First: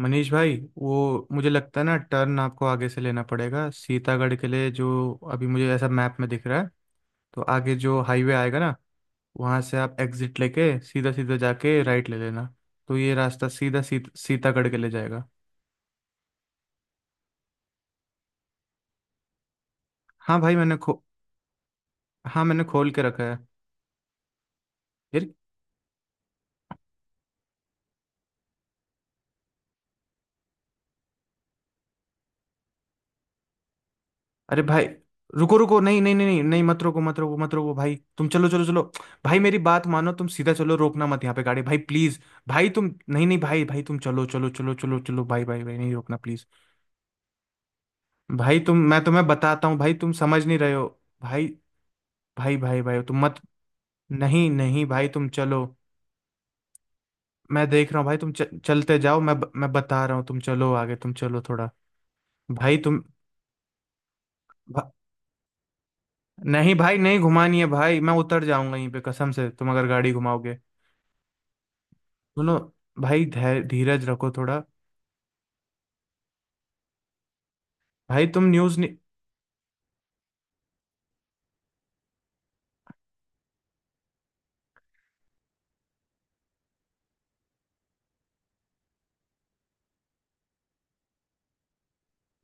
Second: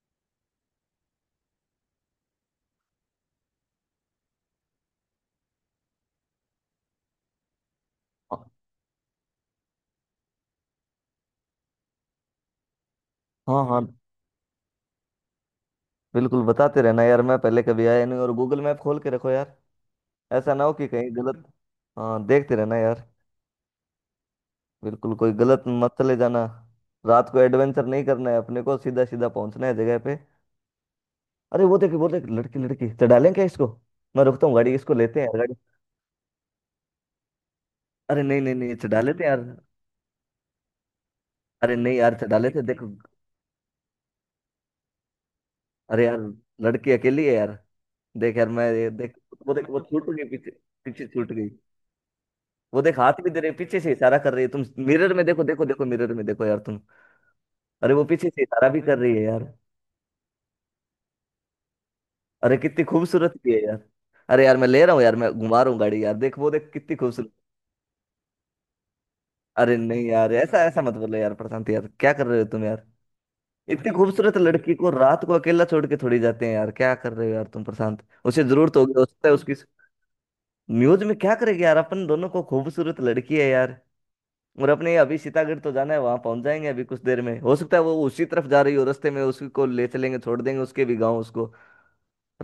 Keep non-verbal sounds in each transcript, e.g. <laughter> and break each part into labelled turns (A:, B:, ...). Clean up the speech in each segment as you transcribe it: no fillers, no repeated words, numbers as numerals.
A: मनीष भाई, वो मुझे लगता है ना, टर्न आपको आगे से लेना पड़ेगा सीतागढ़ के लिए, जो अभी मुझे ऐसा मैप में दिख रहा है। तो आगे जो हाईवे आएगा ना, वहां से आप एग्जिट लेके सीधा सीधा जाके राइट ले लेना। तो ये रास्ता
B: हाँ हाँ।
A: सीतागढ़ के ले जाएगा।
B: बिल्कुल बताते रहना यार, मैं पहले कभी आया नहीं। और गूगल मैप खोल के रखो यार,
A: हाँ
B: ऐसा
A: भाई,
B: ना हो
A: मैंने
B: कि
A: खो
B: कहीं गलत। हाँ
A: हाँ,
B: देखते
A: मैंने
B: रहना
A: खोल के
B: यार।
A: रखा है
B: बिल्कुल,
A: यार।
B: कोई गलत मत चले जाना। रात को एडवेंचर नहीं करना है, अपने को सीधा सीधा पहुंचना है जगह पे। अरे वो देख, लड़की लड़की, चढ़ा लें क्या इसको? मैं रुकता हूँ
A: अरे
B: गाड़ी,
A: भाई,
B: इसको लेते हैं यार, गाड़ी।
A: रुको रुको, नहीं नहीं नहीं नहीं नहीं, मत रोको मत रोको मत रोको। भाई
B: अरे
A: तुम
B: नहीं
A: चलो
B: नहीं
A: चलो
B: नहीं,
A: चलो।
B: चढ़ा लेते हैं
A: भाई
B: यार।
A: मेरी बात मानो, तुम सीधा चलो, रोकना मत यहाँ पे गाड़ी,
B: अरे
A: भाई
B: नहीं यार
A: प्लीज।
B: चढ़ा लेते हैं,
A: भाई
B: देखो।
A: तुम नहीं नहीं भाई भाई, तुम चलो चलो चलो चलो चलो, भाई भाई भाई, नहीं,
B: अरे
A: रोकना
B: यार,
A: प्लीज।
B: लड़की अकेली है यार। देख यार,
A: भाई
B: मैं
A: तुम
B: ये
A: मैं
B: देख।
A: तुम्हें
B: वो
A: बताता
B: देख,
A: हूँ,
B: वो
A: भाई
B: छूट
A: तुम
B: गई
A: समझ
B: पीछे,
A: नहीं रहे हो।
B: पीछे छूट
A: भाई
B: गई।
A: भाई भाई,
B: वो देख,
A: भाई
B: हाथ
A: तुम
B: भी
A: मत
B: दे रही है, पीछे से इशारा कर रही है
A: नहीं
B: तुम।
A: नहीं भाई,
B: मिरर में
A: तुम
B: देखो,
A: चलो।
B: देखो, देखो, मिरर में देखो यार तुम।
A: मैं देख
B: अरे
A: रहा
B: वो
A: हूँ भाई,
B: पीछे
A: तुम
B: से इशारा भी कर
A: चलते
B: रही
A: जाओ,
B: है यार।
A: मैं बता रहा हूँ, तुम चलो आगे, तुम चलो थोड़ा।
B: अरे
A: भाई
B: कितनी
A: तुम
B: खूबसूरत भी है यार। अरे यार मैं ले
A: भा,
B: रहा हूँ यार, मैं घुमा रहा हूँ गाड़ी यार, देख वो देख
A: नहीं
B: कितनी
A: भाई, नहीं
B: खूबसूरत।
A: घुमानी है भाई, मैं उतर जाऊंगा यहीं पे, कसम से, तुम
B: अरे
A: अगर
B: नहीं
A: गाड़ी
B: यार,
A: घुमाओगे।
B: ऐसा ऐसा मत बोलो यार प्रशांत, यार क्या कर रहे हो
A: सुनो
B: तुम यार।
A: भाई,
B: इतनी
A: धीरज रखो
B: खूबसूरत
A: थोड़ा।
B: लड़की को रात को अकेला छोड़ के थोड़ी जाते हैं यार, क्या कर रहे हो यार तुम प्रशांत।
A: भाई
B: उसे
A: तुम
B: जरूरत
A: न्यूज़
B: होगी,
A: नहीं
B: हो सकता है उसकी। म्यूज में क्या करेगी यार, अपन दोनों को, खूबसूरत लड़की है यार। और अपने अभी सीतागढ़ तो जाना है, वहां पहुंच जाएंगे अभी कुछ देर में। हो सकता है वो उसी तरफ जा रही हो, रास्ते में उसी को ले चलेंगे, छोड़ देंगे उसके भी गांव उसको।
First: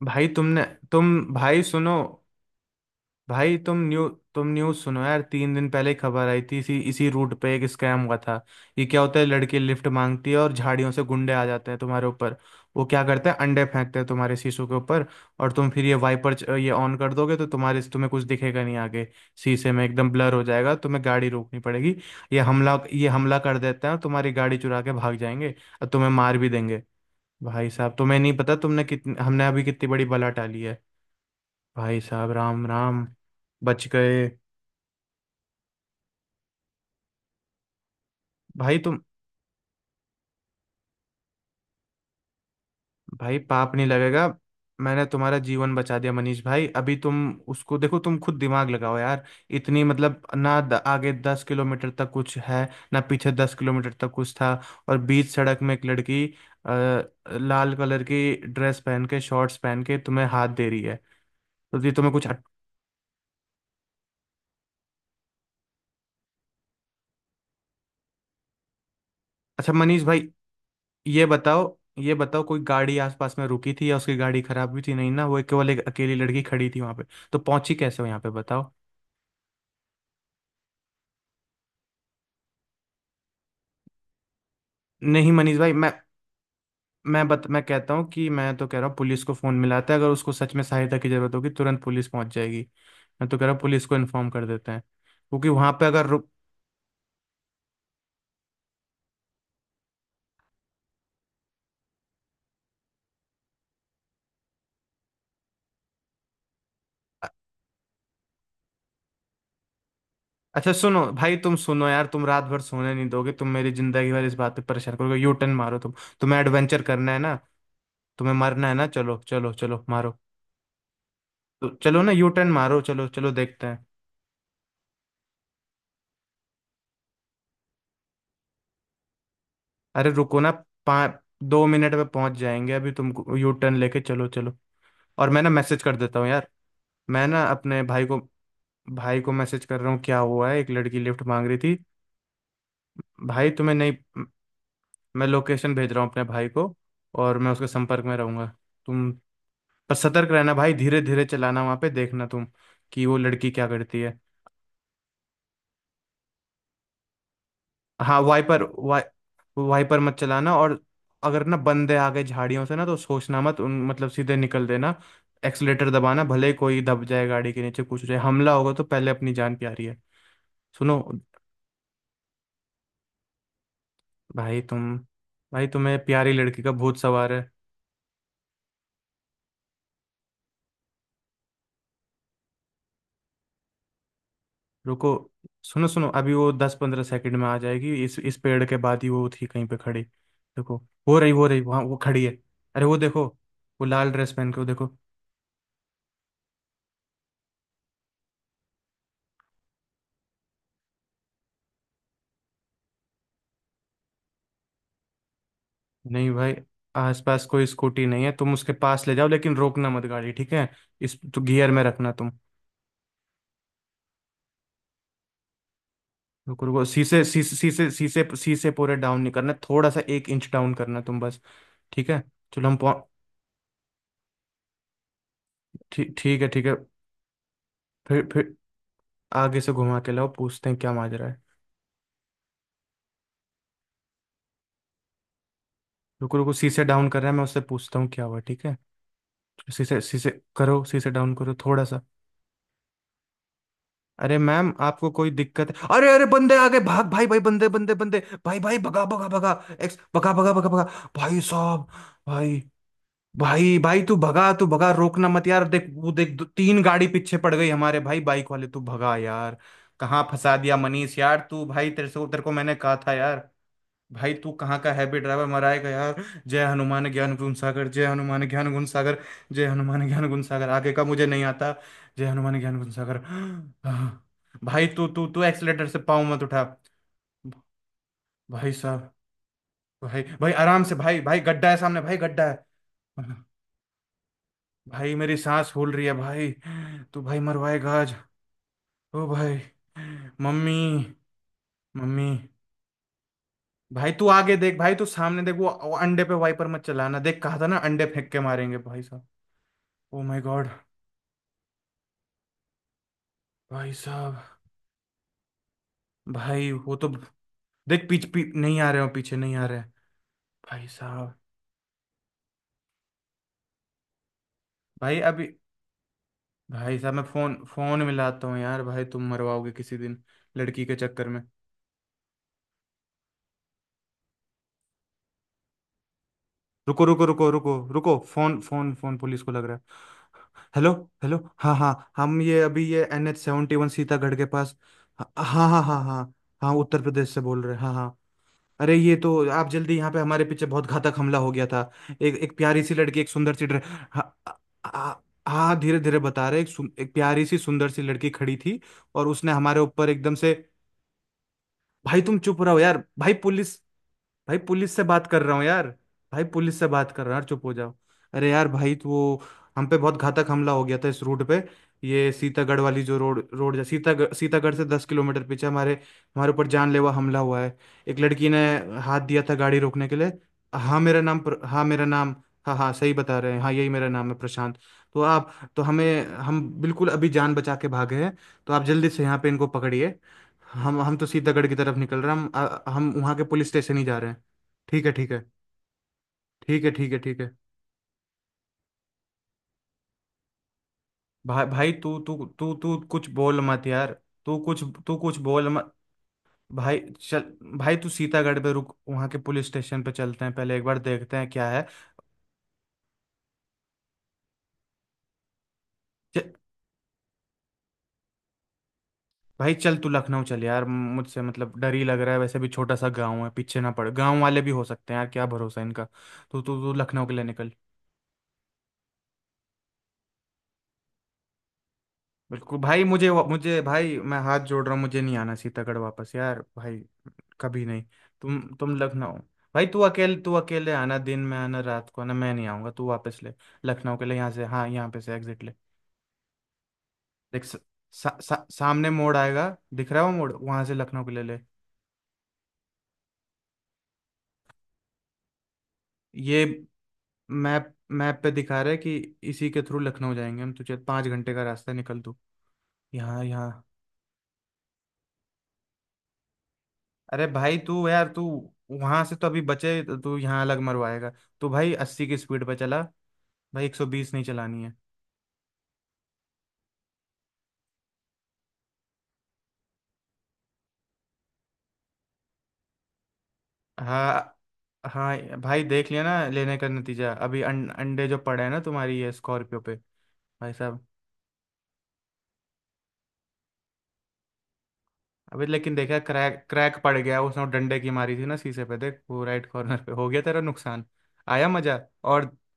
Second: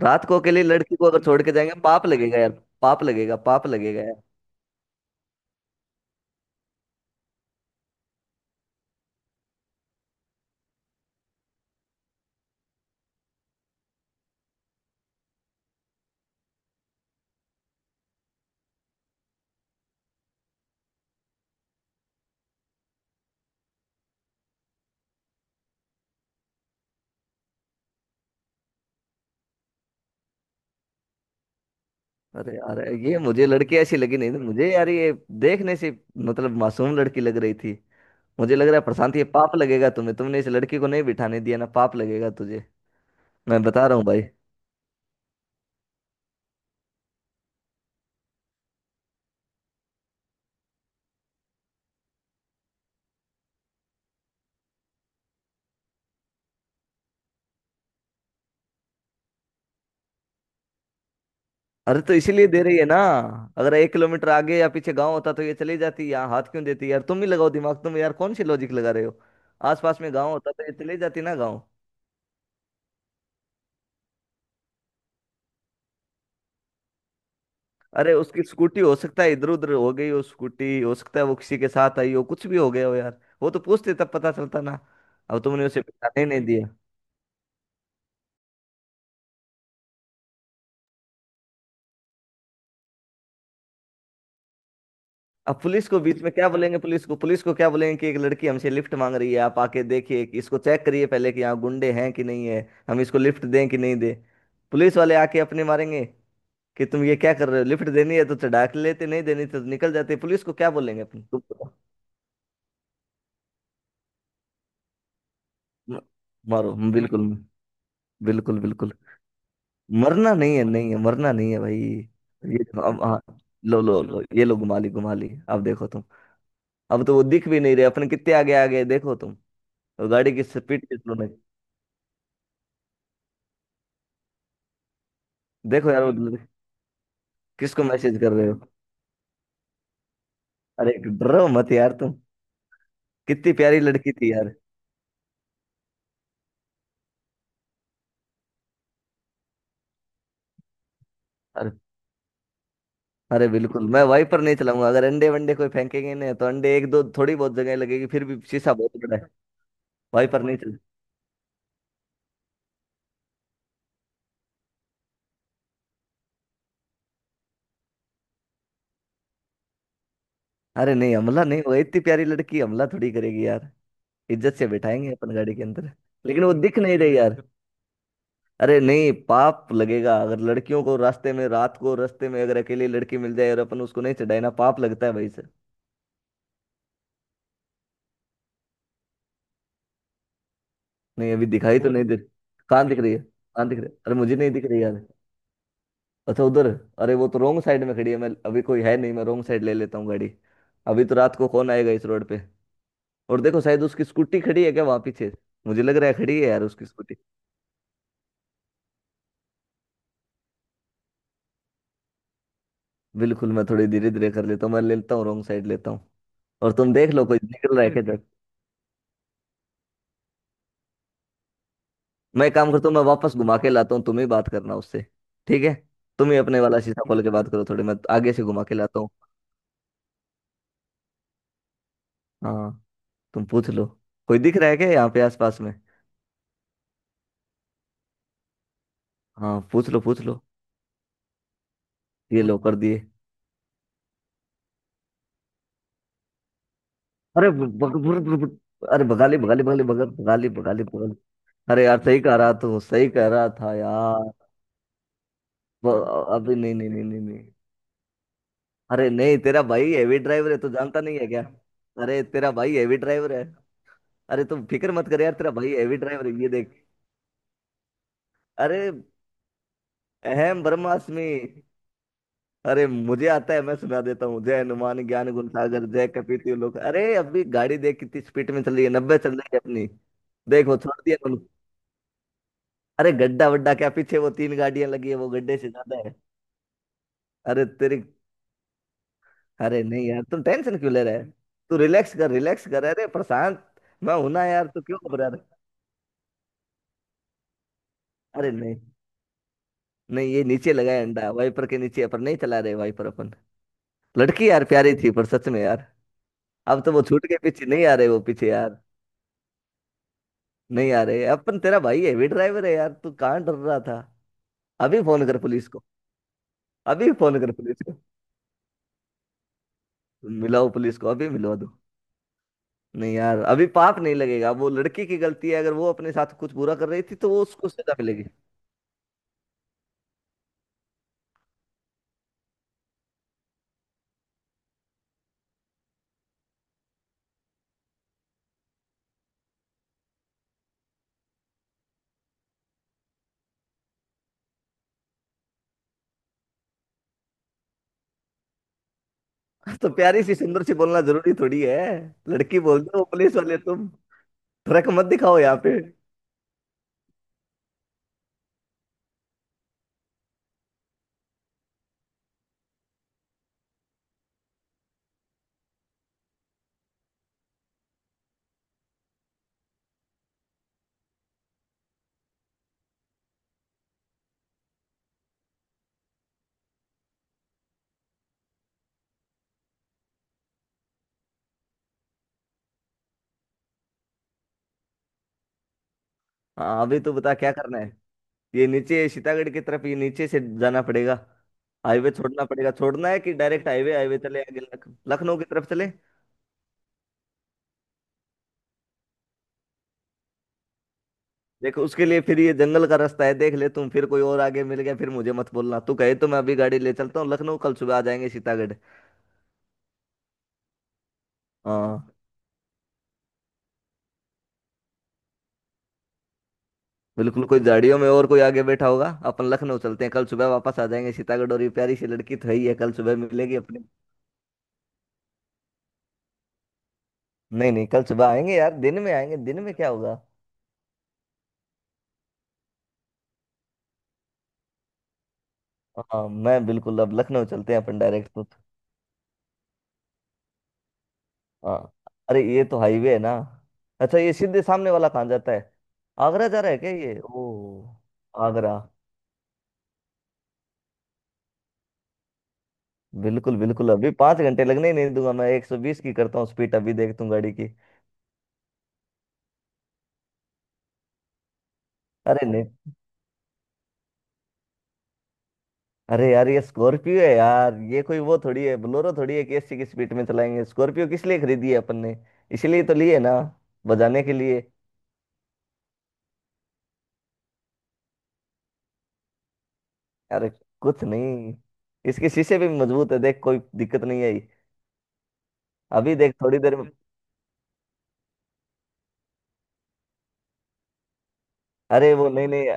B: रात
A: भाई
B: को अकेले
A: तुमने
B: लड़की को
A: तुम
B: अगर छोड़ के
A: भाई
B: जाएंगे
A: सुनो,
B: पाप लगेगा यार। पाप लगेगा,
A: भाई
B: पाप
A: तुम
B: लगेगा
A: न्यू
B: यार।
A: तुम न्यूज़ सुनो यार। 3 दिन पहले ही खबर आई थी, इसी इसी रूट पे एक स्कैम हुआ था। ये क्या होता है, लड़की लिफ्ट मांगती है, और झाड़ियों से गुंडे आ जाते हैं तुम्हारे ऊपर। वो क्या करते हैं, अंडे फेंकते हैं तुम्हारे शीशों के ऊपर। और तुम फिर ये वाइपर ये ऑन कर दोगे, तो तुम्हारे तुम्हें कुछ दिखेगा नहीं आगे। शीशे में एकदम ब्लर हो जाएगा, तुम्हें गाड़ी रोकनी पड़ेगी। ये हमला कर देते हैं, और तुम्हारी गाड़ी चुरा के भाग जाएंगे। और तुम्हें मार भी देंगे। भाई साहब तुम्हें नहीं पता, तुमने कितनी हमने अभी कितनी बड़ी बला टाली है। भाई साहब,
B: अरे
A: राम
B: यार,
A: राम।
B: ये मुझे लड़की
A: बच
B: ऐसी लगी
A: गए।
B: नहीं मुझे यार ये, देखने से। मतलब मासूम लड़की लग रही थी। मुझे लग रहा
A: भाई
B: है
A: तुम
B: प्रशांत, ये पाप लगेगा तुम्हें, तुमने इस लड़की को नहीं बिठाने दिया ना, पाप लगेगा तुझे।
A: भाई,
B: मैं
A: पाप नहीं
B: बता रहा हूँ भाई।
A: लगेगा। मैंने तुम्हारा जीवन बचा दिया मनीष भाई। अभी तुम उसको देखो, तुम खुद दिमाग लगाओ यार। इतनी, आगे 10 किलोमीटर तक कुछ है ना, पीछे 10 किलोमीटर तक कुछ था। और बीच सड़क में एक लड़की, आ, लाल कलर की ड्रेस पहन के, शॉर्ट्स पहन के, तुम्हें हाथ दे रही है। तो ये
B: अरे
A: तुम्हें
B: तो
A: कुछ।
B: इसीलिए दे रही है ना। अगर 1 किलोमीटर आगे या पीछे गांव होता तो ये चली जाती, यहाँ हाथ क्यों देती यार? तुम ही लगाओ दिमाग तुम यार, कौन सी लॉजिक लगा रहे हो।
A: अच्छा
B: आसपास
A: मनीष
B: में
A: भाई,
B: गांव होता तो ये चली जाती
A: ये
B: ना गांव।
A: बताओ, ये बताओ, कोई गाड़ी आसपास में रुकी थी? या उसकी गाड़ी खराब भी थी नहीं ना, वो केवल एक अकेली लड़की खड़ी थी वहां पे। तो पहुंची कैसे हो
B: अरे
A: यहाँ पे,
B: उसकी
A: बताओ।
B: स्कूटी हो सकता है इधर उधर हो गई हो, स्कूटी हो सकता है वो किसी के साथ आई हो, कुछ भी हो गया हो यार, वो तो पूछते तब पता चलता ना।
A: नहीं
B: अब
A: मनीष
B: तुमने
A: भाई,
B: उसे पहचाने ही नहीं दिया।
A: मैं कहता हूँ कि, मैं तो कह रहा हूँ, पुलिस को फोन मिलाते हैं, अगर उसको सच में सहायता की जरूरत होगी तुरंत पुलिस पहुंच जाएगी। मैं तो कह रहा हूँ पुलिस को इन्फॉर्म कर देते हैं, क्योंकि
B: अब
A: वहां पे
B: पुलिस को
A: अगर
B: बीच
A: रुक।
B: में क्या बोलेंगे? पुलिस को क्या बोलेंगे कि एक लड़की हमसे लिफ्ट मांग रही है, आप आके देखिए, कि इसको चेक करिए पहले कि यहाँ गुंडे हैं कि नहीं है, हम इसको लिफ्ट दें कि नहीं दें? पुलिस वाले आके अपने मारेंगे कि तुम ये
A: अ-
B: क्या कर रहे हो, लिफ्ट देनी है तो चढ़ा के लेते, नहीं देनी तो निकल जाते, पुलिस को क्या
A: अच्छा सुनो
B: बोलेंगे अपन
A: भाई,
B: तुम।
A: तुम सुनो यार, तुम रात भर सोने नहीं दोगे, तुम मेरी जिंदगी भर इस बात पे परेशान करोगे। यू टर्न मारो तुम। तुम्हें
B: मारो।
A: एडवेंचर करना है
B: बिल्कुल
A: ना, तुम्हें
B: बिल्कुल
A: मरना है ना,
B: बिल्कुल।
A: चलो चलो चलो, मारो।
B: मरना नहीं है, नहीं है मरना नहीं है
A: तो
B: भाई।
A: चलो ना, यू टर्न
B: ये तो
A: मारो,
B: अब,
A: चलो
B: हाँ,
A: चलो, देखते
B: लो
A: हैं।
B: लो लो, ये लो, घुमा ली घुमा ली, अब देखो तुम। अब तो वो दिख भी नहीं रहे, अपन कितने आगे आ गए देखो तुम। वो
A: अरे
B: गाड़ी
A: रुको
B: की
A: ना।
B: स्पीड
A: पाँच,
B: कितना है?
A: 2 मिनट में पहुंच जाएंगे अभी तुमको, यू टर्न लेके चलो चलो। और मैं ना मैसेज
B: देखो
A: कर
B: यार वो।
A: देता हूँ यार, मैं ना अपने
B: किसको
A: भाई
B: मैसेज
A: को।
B: कर रहे हो?
A: भाई को मैसेज कर रहा हूँ क्या हुआ है, एक
B: अरे
A: लड़की लिफ्ट
B: डरो
A: मांग रही
B: मत
A: थी।
B: यार तुम।
A: भाई
B: कितनी
A: तुम्हें
B: प्यारी
A: नहीं
B: लड़की थी यार।
A: मैं लोकेशन भेज रहा हूँ अपने भाई को, और मैं उसके संपर्क में रहूंगा। तुम पर सतर्क रहना भाई, धीरे धीरे चलाना,
B: अरे।
A: वहां पे देखना तुम, कि वो
B: अरे
A: लड़की क्या
B: बिल्कुल,
A: करती
B: मैं
A: है।
B: वहीं पर नहीं चलाऊंगा। अगर अंडे वंडे कोई फेंकेंगे ना, तो अंडे एक दो थोड़ी बहुत जगह लगेगी,
A: हाँ
B: फिर भी
A: वाइपर
B: शीशा बहुत
A: वाइ
B: बड़ा है।
A: वाइपर मत
B: वहीं पर
A: चलाना।
B: नहीं चल।
A: और अगर ना बंदे आ गए झाड़ियों से ना, तो सोचना मत उन, मतलब सीधे निकल देना। एक्सलेटर दबाना, भले ही कोई दब जाए गाड़ी के नीचे, कुछ हो जाए, हमला होगा तो पहले अपनी जान प्यारी है।
B: अरे
A: सुनो।
B: नहीं, हमला नहीं, वो इतनी प्यारी लड़की हमला थोड़ी करेगी यार। इज्जत
A: भाई
B: से
A: तुम
B: बिठाएंगे अपन गाड़ी के
A: भाई,
B: अंदर।
A: तुम्हें प्यारी
B: लेकिन वो
A: लड़की का
B: दिख
A: भूत
B: नहीं रही
A: सवार है।
B: यार। अरे नहीं, पाप लगेगा। अगर लड़कियों को रास्ते में, रात को रास्ते में अगर अकेली लड़की मिल जाए और अपन उसको नहीं चढ़ाए ना, पाप लगता
A: रुको,
B: है भाई सर।
A: सुनो सुनो, अभी वो 10-15 सेकंड में आ जाएगी, इस पेड़ के बाद ही वो थी कहीं पे खड़ी, देखो। वो रही
B: नहीं अभी
A: वो रही,
B: दिखाई
A: वहाँ
B: तो
A: वो
B: नहीं दे।
A: खड़ी है। अरे
B: कहाँ
A: वो
B: दिख रही है?
A: देखो,
B: कहाँ दिख
A: वो
B: रही है?
A: लाल
B: अरे
A: ड्रेस
B: मुझे नहीं
A: पहन के,
B: दिख
A: वो
B: रही
A: देखो।
B: यार। अच्छा उधर। अरे वो तो रॉन्ग साइड में खड़ी है, मैं अभी, कोई है नहीं, मैं रॉन्ग साइड ले लेता हूँ गाड़ी। अभी तो रात को कौन आएगा इस रोड पे। और देखो शायद उसकी स्कूटी खड़ी है क्या वहां पीछे? मुझे लग रहा है
A: नहीं
B: खड़ी है
A: भाई,
B: यार उसकी स्कूटी।
A: आसपास कोई स्कूटी नहीं है। तुम उसके पास ले जाओ, लेकिन रोकना मत गाड़ी, ठीक है? इस तो गियर में रखना तुम।
B: बिल्कुल, मैं थोड़ी धीरे धीरे कर लेता हूँ, मैं लेता हूँ रॉन्ग साइड लेता हूँ।
A: रुको
B: और
A: रुको,
B: तुम देख
A: शीशे
B: लो कोई
A: शीशे
B: निकल रहा
A: शीशे
B: है फिर क्या
A: शीशे
B: इधर।
A: शीशे पूरे डाउन नहीं करना, थोड़ा सा एक इंच डाउन करना तुम बस। ठीक है।
B: मैं एक
A: चलो
B: काम
A: हम
B: करता हूँ, मैं
A: पहुं-
B: वापस घुमा के लाता हूँ, तुम ही बात करना उससे। ठीक है।
A: ठीक,
B: तुम ही
A: ठीक है,
B: अपने
A: ठीक है।
B: वाला शीशा खोल के बात करो थोड़ी, मैं
A: फिर
B: आगे से
A: फिर
B: घुमा के लाता हूँ।
A: आगे से घुमा के लाओ, पूछते हैं क्या माजरा है।
B: हाँ तुम पूछ लो। कोई दिख रहा है क्या यहाँ पे आसपास में?
A: रुको रुको, शीशे डाउन कर रहा है, मैं उससे पूछता हूँ क्या हुआ, ठीक है।
B: हाँ पूछ
A: शीशे
B: लो, पूछ
A: शीशे
B: लो।
A: करो, शीशे डाउन करो थोड़ा सा।
B: ये लो, कर दिए।
A: अरे मैम, आपको कोई दिक्कत है? अरे अरे, बंदे आ गए, भाग भाई भाई,
B: अरे
A: बंदे बंदे बंदे। भाई भाई, भगा
B: अरे
A: भगा
B: बगाली
A: भगा,
B: बगाली बगाली
A: एक्स, भगा
B: बगाली
A: भगा भगा भगा।
B: बगाली बगाली।
A: भाई
B: अरे
A: साहब,
B: यार सही कह रहा
A: भाई
B: तू, सही कह रहा था
A: भाई भाई, तू
B: यार।
A: भगा, तू भगा, रोकना मत यार। देख, वो देख, दो,
B: अभी नहीं
A: तीन
B: नहीं नहीं
A: गाड़ी
B: नहीं
A: पीछे
B: नहीं।
A: पड़ गई हमारे भाई, बाइक वाले। तू
B: अरे
A: भगा
B: नहीं,
A: यार।
B: तेरा भाई हेवी
A: कहाँ
B: ड्राइवर
A: फंसा
B: है, तू
A: दिया
B: जानता
A: मनीष
B: नहीं है क्या?
A: यार तू भाई, तेरे
B: अरे
A: से तेरे
B: तेरा
A: को मैंने
B: भाई
A: कहा
B: हेवी
A: था
B: ड्राइवर है।
A: यार। भाई
B: अरे
A: तू
B: तू
A: कहाँ
B: फिक्र
A: का
B: मत
A: हैवी
B: कर यार,
A: ड्राइवर,
B: तेरा भाई
A: मराएगा
B: हेवी
A: यार।
B: ड्राइवर है, ये
A: जय
B: देख।
A: हनुमान ज्ञान गुण सागर। जय हनुमान ज्ञान गुण
B: अरे
A: सागर। जय हनुमान ज्ञान गुण
B: अहम
A: सागर। आगे का मुझे
B: ब्रह्मास्मि।
A: नहीं आता। जय हनुमान ज्ञान
B: अरे
A: गुण सागर।
B: मुझे आता है, मैं सुना देता हूँ। जय
A: <gasps> भाई
B: हनुमान
A: तू तू
B: ज्ञान
A: तू
B: गुण सागर,
A: एक्सलेटर से
B: जय
A: पाँव मत
B: कपीति
A: उठा।
B: लोक। अरे अभी गाड़ी देख कितनी स्पीड में
A: भाई
B: चल रही है,
A: साहब,
B: 90 चल रही है अपनी।
A: भाई भाई
B: देखो
A: आराम से,
B: छोड़ दिया।
A: भाई भाई गड्ढा है सामने, भाई गड्ढा है।
B: अरे गड्ढा वड्ढा क्या, पीछे वो तीन गाड़ियां लगी
A: भाई
B: है, वो
A: मेरी
B: गड्ढे से
A: सांस फूल
B: ज्यादा
A: रही है
B: है।
A: भाई, तू भाई
B: अरे
A: मरवाएगा
B: तेरी।
A: आज। ओ भाई,
B: अरे नहीं यार, तुम
A: मम्मी,
B: टेंशन क्यों ले रहे है। तू रिलैक्स
A: मम्मी।
B: कर, रिलैक्स कर, अरे प्रशांत।
A: भाई
B: मैं
A: तू
B: हूं ना
A: आगे
B: यार,
A: देख,
B: तू
A: भाई
B: क्यों
A: तू
B: घबरा
A: सामने देख,
B: रहे।
A: वो अंडे पे वाइपर मत चलाना, देख, कहा था ना, अंडे फेंक के
B: अरे नहीं,
A: मारेंगे। भाई साहब, ओ
B: नहीं,
A: माय
B: ये
A: गॉड।
B: नीचे लगा है अंडा, वाइपर के नीचे, अपन नहीं चला रहे वाइपर अपन।
A: भाई साहब,
B: लड़की यार प्यारी थी पर, सच में यार।
A: भाई
B: अब तो
A: वो
B: वो
A: तो,
B: छूट के पीछे नहीं आ रहे वो पीछे
A: नहीं
B: यार।
A: आ रहे हो, पीछे नहीं आ रहे। भाई
B: नहीं आ रहे
A: साहब,
B: अपन, तेरा भाई हैवी ड्राइवर है यार, तू कहाँ डर रहा था। अभी
A: भाई
B: फोन कर
A: अभी
B: पुलिस को।
A: भाई
B: अभी
A: साहब, मैं
B: फोन कर
A: फोन
B: पुलिस को,
A: फोन मिलाता हूँ यार, भाई तुम मरवाओगे किसी दिन,
B: मिलाओ
A: लड़की के
B: पुलिस को,
A: चक्कर
B: अभी
A: में।
B: मिलवा दो। नहीं यार अभी पाप नहीं लगेगा, वो लड़की की गलती है, अगर वो अपने साथ कुछ बुरा कर रही
A: रुको
B: थी
A: रुको
B: तो वो
A: रुको
B: उसको
A: रुको
B: सजा
A: रुको,
B: मिलेगी।
A: फोन फोन फोन पुलिस को लग रहा है। हेलो। हेलो, हाँ हाँ, हम ये अभी ये NH 71 सीतागढ़ के पास। हाँ हाँ हाँ हाँ हाँ। हाँ, उत्तर प्रदेश से बोल रहे हैं, हाँ हाँ। अरे ये तो आप जल्दी यहाँ पे, हमारे पीछे बहुत घातक हमला हो गया था। एक एक प्यारी सी लड़की, एक सुंदर सी हाँ। हाँ। हाँ, धीरे धीरे बता रहे। एक प्यारी सी सुंदर सी लड़की खड़ी थी, और उसने हमारे
B: <laughs> तो
A: ऊपर
B: प्यारी
A: एकदम
B: सी
A: से।
B: सुंदर सी बोलना जरूरी थोड़ी है?
A: भाई तुम
B: लड़की
A: चुप रहो
B: बोल
A: यार
B: दो पुलिस वाले तुम,
A: भाई
B: फर्क
A: पुलिस से
B: मत
A: बात
B: दिखाओ
A: कर रहा
B: यहाँ
A: हूँ
B: पे।
A: यार। भाई पुलिस से बात कर रहा हूँ यार, चुप हो जाओ। अरे यार भाई तो वो, हम पे बहुत घातक हमला हो गया था इस रूट पे। ये सीतागढ़ वाली जो रोड, रोड जा सीतागढ़, सीतागढ़ से 10 किलोमीटर पीछे, हमारे हमारे ऊपर जानलेवा हमला हुआ है। एक लड़की ने हाथ दिया था गाड़ी रोकने के लिए। हाँ मेरा नाम, हाँ हाँ, सही बता रहे हैं, हाँ, यही मेरा नाम है, प्रशांत। तो आप तो हमें, हम बिल्कुल अभी जान बचा के भागे हैं, तो आप जल्दी से यहाँ पे इनको पकड़िए। हम तो सीतागढ़ की तरफ निकल रहे हैं, हम वहाँ के पुलिस स्टेशन ही जा रहे हैं, ठीक है, ठीक है।
B: हाँ
A: ठीक है,
B: अभी
A: ठीक
B: तो
A: है,
B: बता
A: ठीक
B: क्या
A: है।
B: करना है। ये नीचे सीतागढ़ की तरफ, ये नीचे से जाना पड़ेगा।
A: भाई भाई
B: हाईवे
A: तू तू
B: छोड़ना पड़ेगा,
A: तू तू
B: छोड़ना है
A: कुछ
B: कि
A: बोल
B: डायरेक्ट
A: मत
B: हाईवे,
A: यार,
B: हाईवे चले
A: तू
B: आगे
A: कुछ, तू कुछ
B: लखनऊ की
A: बोल
B: तरफ चले।
A: मत। भाई चल, भाई तू सीतागढ़ पे रुक, वहाँ के पुलिस स्टेशन पे चलते हैं पहले, एक बार देखते हैं क्या
B: देखो
A: है।
B: उसके लिए फिर ये जंगल का रास्ता है, देख ले तुम, फिर कोई और आगे मिल गया, फिर मुझे मत बोलना। तू कहे तो मैं
A: च,
B: अभी गाड़ी ले चलता हूँ लखनऊ, कल सुबह आ जाएंगे सीतागढ़।
A: भाई चल तू लखनऊ चल यार, मुझसे मतलब डर ही
B: हाँ
A: लग रहा है, वैसे भी छोटा सा गाँव है, पीछे ना पड़, गाँव वाले भी हो सकते हैं यार, क्या भरोसा इनका। तू तू तू लखनऊ के लिए
B: बिल्कुल, कोई
A: निकल।
B: झाड़ियों में और कोई आगे बैठा होगा। अपन लखनऊ चलते हैं, कल सुबह वापस आ जाएंगे सीतागढ़, और ये प्यारी सी लड़की तो है ही है,
A: बिल्कुल
B: कल
A: भाई,
B: सुबह
A: मुझे,
B: मिलेगी अपने।
A: मुझे भाई, मैं हाथ जोड़ रहा हूँ, मुझे नहीं आना सीतागढ़ वापस यार भाई,
B: नहीं
A: कभी
B: नहीं, कल
A: नहीं।
B: सुबह आएंगे
A: तुम
B: यार,
A: तुम
B: दिन में आएंगे,
A: लखनऊ,
B: दिन में
A: भाई
B: क्या
A: तू
B: होगा।
A: अकेले, तू अकेले आना, दिन में आना, रात को आना, मैं नहीं आऊंगा। तू वापस ले, लखनऊ के लिए यहाँ से, हाँ, यहाँ पे से एग्जिट ले।
B: हाँ मैं बिल्कुल अब लखनऊ
A: देख,
B: चलते हैं अपन डायरेक्ट तो।
A: सामने मोड़ आएगा, दिख रहा है वो मोड़, वहां से लखनऊ के लिए ले।
B: हाँ। अरे ये तो हाईवे है ना। अच्छा ये सीधे सामने वाला कहाँ जाता है? आगरा जा
A: ये
B: रहा है क्या ये, ओ?
A: मैप, मैप पे
B: आगरा।
A: दिखा रहा है कि इसी के थ्रू लखनऊ जाएंगे हम, तुझे 5 घंटे का रास्ता है, निकल तू। यहाँ,
B: बिल्कुल
A: यहाँ।
B: बिल्कुल, अभी 5 घंटे लगने ही नहीं दूंगा, मैं 120 की करता हूँ स्पीड, अभी देखता हूँ
A: अरे
B: गाड़ी की।
A: भाई तू यार तू, वहां से तो अभी बचे, तो तू यहाँ अलग मरवाएगा। तू भाई 80 की
B: अरे नहीं,
A: स्पीड पे चला, भाई 120 नहीं चलानी है।
B: अरे यार ये स्कॉर्पियो है यार, ये कोई वो थोड़ी है, बोलेरो थोड़ी है कि एसी की स्पीड में चलाएंगे। स्कॉर्पियो किस लिए खरीदी है अपन ने, इसीलिए तो लिए ना, बजाने के
A: हाँ,
B: लिए।
A: हाँ। भाई देख लिया ना लेने का नतीजा, अभी अंडे जो पड़े हैं ना तुम्हारी ये स्कॉर्पियो पे।
B: अरे
A: भाई
B: कुछ
A: साहब,
B: नहीं, इसके शीशे भी मजबूत है, देख कोई दिक्कत नहीं आई।
A: अभी लेकिन
B: अभी
A: देखा,
B: देख थोड़ी
A: क्रैक
B: देर में।
A: क्रैक पड़ गया, उसने वो डंडे की मारी थी ना शीशे पे, देख वो राइट कॉर्नर पे, हो गया तेरा नुकसान। आया मजा।
B: अरे वो नहीं
A: और
B: नहीं।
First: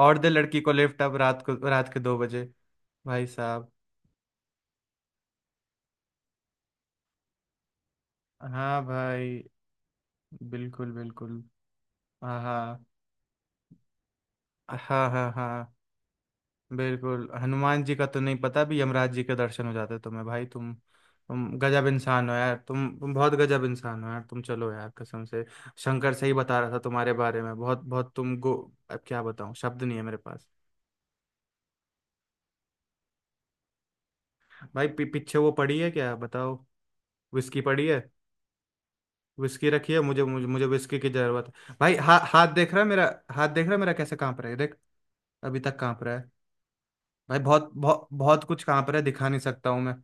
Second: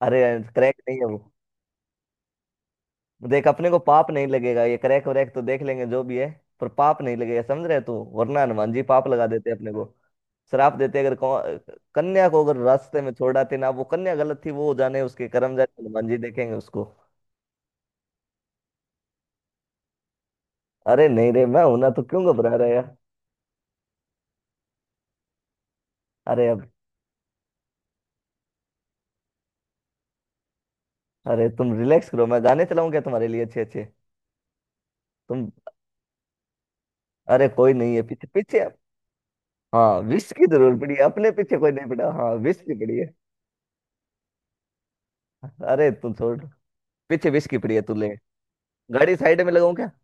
A: और
B: अरे
A: दे लड़की को
B: क्रैक नहीं
A: लिफ्ट
B: है
A: अब
B: वो।
A: रात को, रात के 2 बजे। भाई
B: देख, अपने
A: साहब।
B: को पाप नहीं लगेगा, ये क्रैक व्रैक तो देख लेंगे जो भी है। पर पाप नहीं लगेगा, समझ रहे तू, वरना हनुमान
A: हाँ
B: जी पाप लगा
A: भाई,
B: देते अपने को। श्राप
A: बिल्कुल
B: देते अगर
A: बिल्कुल।
B: कन्या
A: हाँ
B: को अगर
A: हाँ।
B: रास्ते में छोड़ आते ना। वो कन्या गलत थी, वो जाने
A: हाँ
B: उसके
A: हाँ
B: कर्म,
A: हाँ।
B: जाने हनुमान जी, देखेंगे उसको।
A: बिल्कुल, हनुमान जी का तो नहीं पता, भी यमराज जी के दर्शन हो जाते तुम्हें। भाई
B: अरे नहीं रे,
A: तुम
B: मैं हूं
A: गजब
B: ना तो क्यों
A: इंसान हो
B: घबरा
A: यार,
B: रहे यार।
A: तुम बहुत गजब इंसान हो यार, तुम चलो यार, कसम से। शंकर सही
B: अरे
A: बता
B: अब।
A: रहा था तुम्हारे बारे में, बहुत बहुत तुम गो अब क्या बताऊं, शब्द नहीं है मेरे पास।
B: अरे तुम रिलैक्स करो, मैं गाने चलाऊं क्या तुम्हारे लिए, अच्छे अच्छे।
A: भाई, पीछे
B: तुम।
A: वो पड़ी है क्या, बताओ।
B: अरे
A: विस्की
B: कोई
A: पड़ी
B: नहीं
A: है,
B: है पीछे पीछे।
A: विस्की रखी
B: हाँ
A: है, मुझे
B: विश की
A: मुझे, मुझे
B: जरूर पड़ी
A: विस्की
B: है,
A: की
B: अपने
A: जरूरत
B: पीछे कोई
A: है
B: नहीं
A: भाई।
B: पड़ा, हाँ
A: हाथ
B: विश की
A: देख रहा है
B: पड़ी है।
A: मेरा, हाथ देख रहा है मेरा कैसे कांप रहा है, देख, अभी तक
B: अरे
A: कांप
B: तुम
A: रहा है।
B: छोड़। पीछे
A: भाई
B: विश की
A: बहुत
B: पड़ी है, तू
A: बहुत
B: ले।
A: बहुत कुछ कांप रहा है,
B: गाड़ी
A: दिखा नहीं
B: साइड में
A: सकता
B: लगाऊं
A: हूँ
B: क्या?
A: मैं।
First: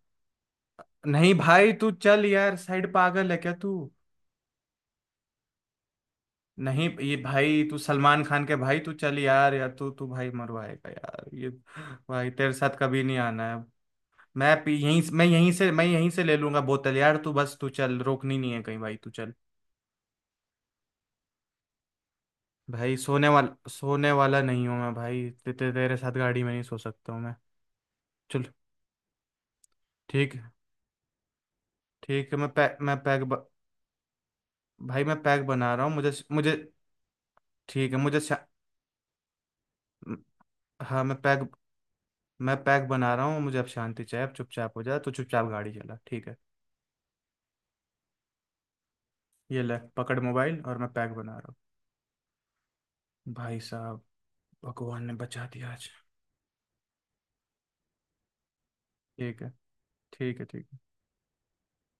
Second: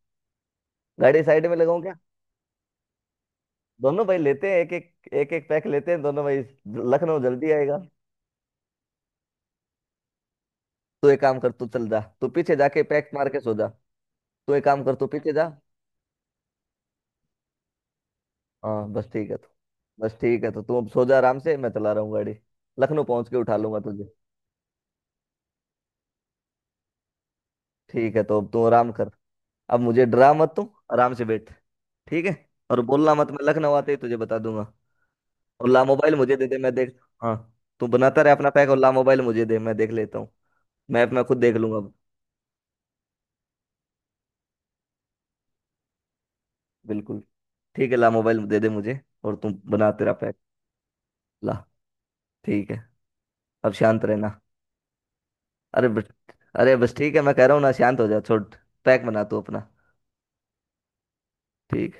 B: गाड़ी
A: नहीं
B: साइड में
A: भाई,
B: लगाऊं
A: तू
B: क्या?
A: चल यार, साइड, पागल है क्या तू।
B: दोनों भाई लेते हैं, एक एक, एक एक पैक लेते हैं दोनों भाई।
A: नहीं ये
B: लखनऊ जल्दी
A: भाई, तू
B: आएगा।
A: सलमान खान के भाई, तू चल यार यार, तू तू भाई मरवाएगा
B: तू एक
A: यार
B: काम
A: ये।
B: कर, तू चल जा, तू
A: भाई तेरे
B: पीछे
A: साथ
B: जाके
A: कभी
B: पैक
A: नहीं
B: मार के सो
A: आना है।
B: जा। तू एक काम कर,
A: यहीं,
B: तू पीछे जा।
A: मैं यहीं से ले लूंगा बोतल यार। तू बस तू चल, रोकनी नहीं है कहीं,
B: हाँ
A: भाई तू
B: बस ठीक
A: चल।
B: है तो, बस ठीक है तो तू अब सो जा आराम से, मैं चला रहा हूँ गाड़ी।
A: भाई,
B: लखनऊ पहुंच के उठा लूंगा तुझे।
A: सोने वाला नहीं हूँ मैं भाई, ते, ते, तेरे साथ गाड़ी में नहीं सो सकता हूँ मैं।
B: ठीक है तो
A: चल
B: अब तू आराम कर। अब मुझे डरा
A: ठीक है।
B: मत तू। आराम से बैठ। ठीक
A: ठीक
B: है।
A: है, मैं पैक
B: और
A: मैं
B: बोलना मत, मैं लखनऊ आते ही तुझे बता दूंगा।
A: भाई मैं पैक
B: और
A: बना
B: ला
A: रहा हूँ, मुझे
B: मोबाइल मुझे दे
A: मुझे।
B: दे, मैं देख। हाँ, तू
A: ठीक है,
B: बनाता रहे अपना पैक, और ला मोबाइल मुझे दे, मैं देख लेता हूँ।
A: हाँ,
B: मैप मैं खुद देख लूंगा।
A: मैं पैक बना रहा हूँ, मुझे अब शांति चाहिए, अब चुपचाप हो जा, तो चुपचाप गाड़ी चला, ठीक है।
B: बिल्कुल। ठीक है, ला मोबाइल दे दे मुझे। और तू
A: ये ले,
B: बना तेरा
A: पकड़
B: पैक।
A: मोबाइल, और मैं पैक बना रहा
B: ला। ठीक है।
A: हूँ, भाई
B: अब
A: साहब।
B: शांत रहना।
A: भगवान ने बचा दिया
B: अरे
A: आज।
B: बस, अरे बस ठीक है, मैं कह रहा हूँ ना, शांत हो जा छोड़। पैक बना तू
A: ठीक है,
B: अपना।
A: ठीक है, ठीक है।
B: ठीक।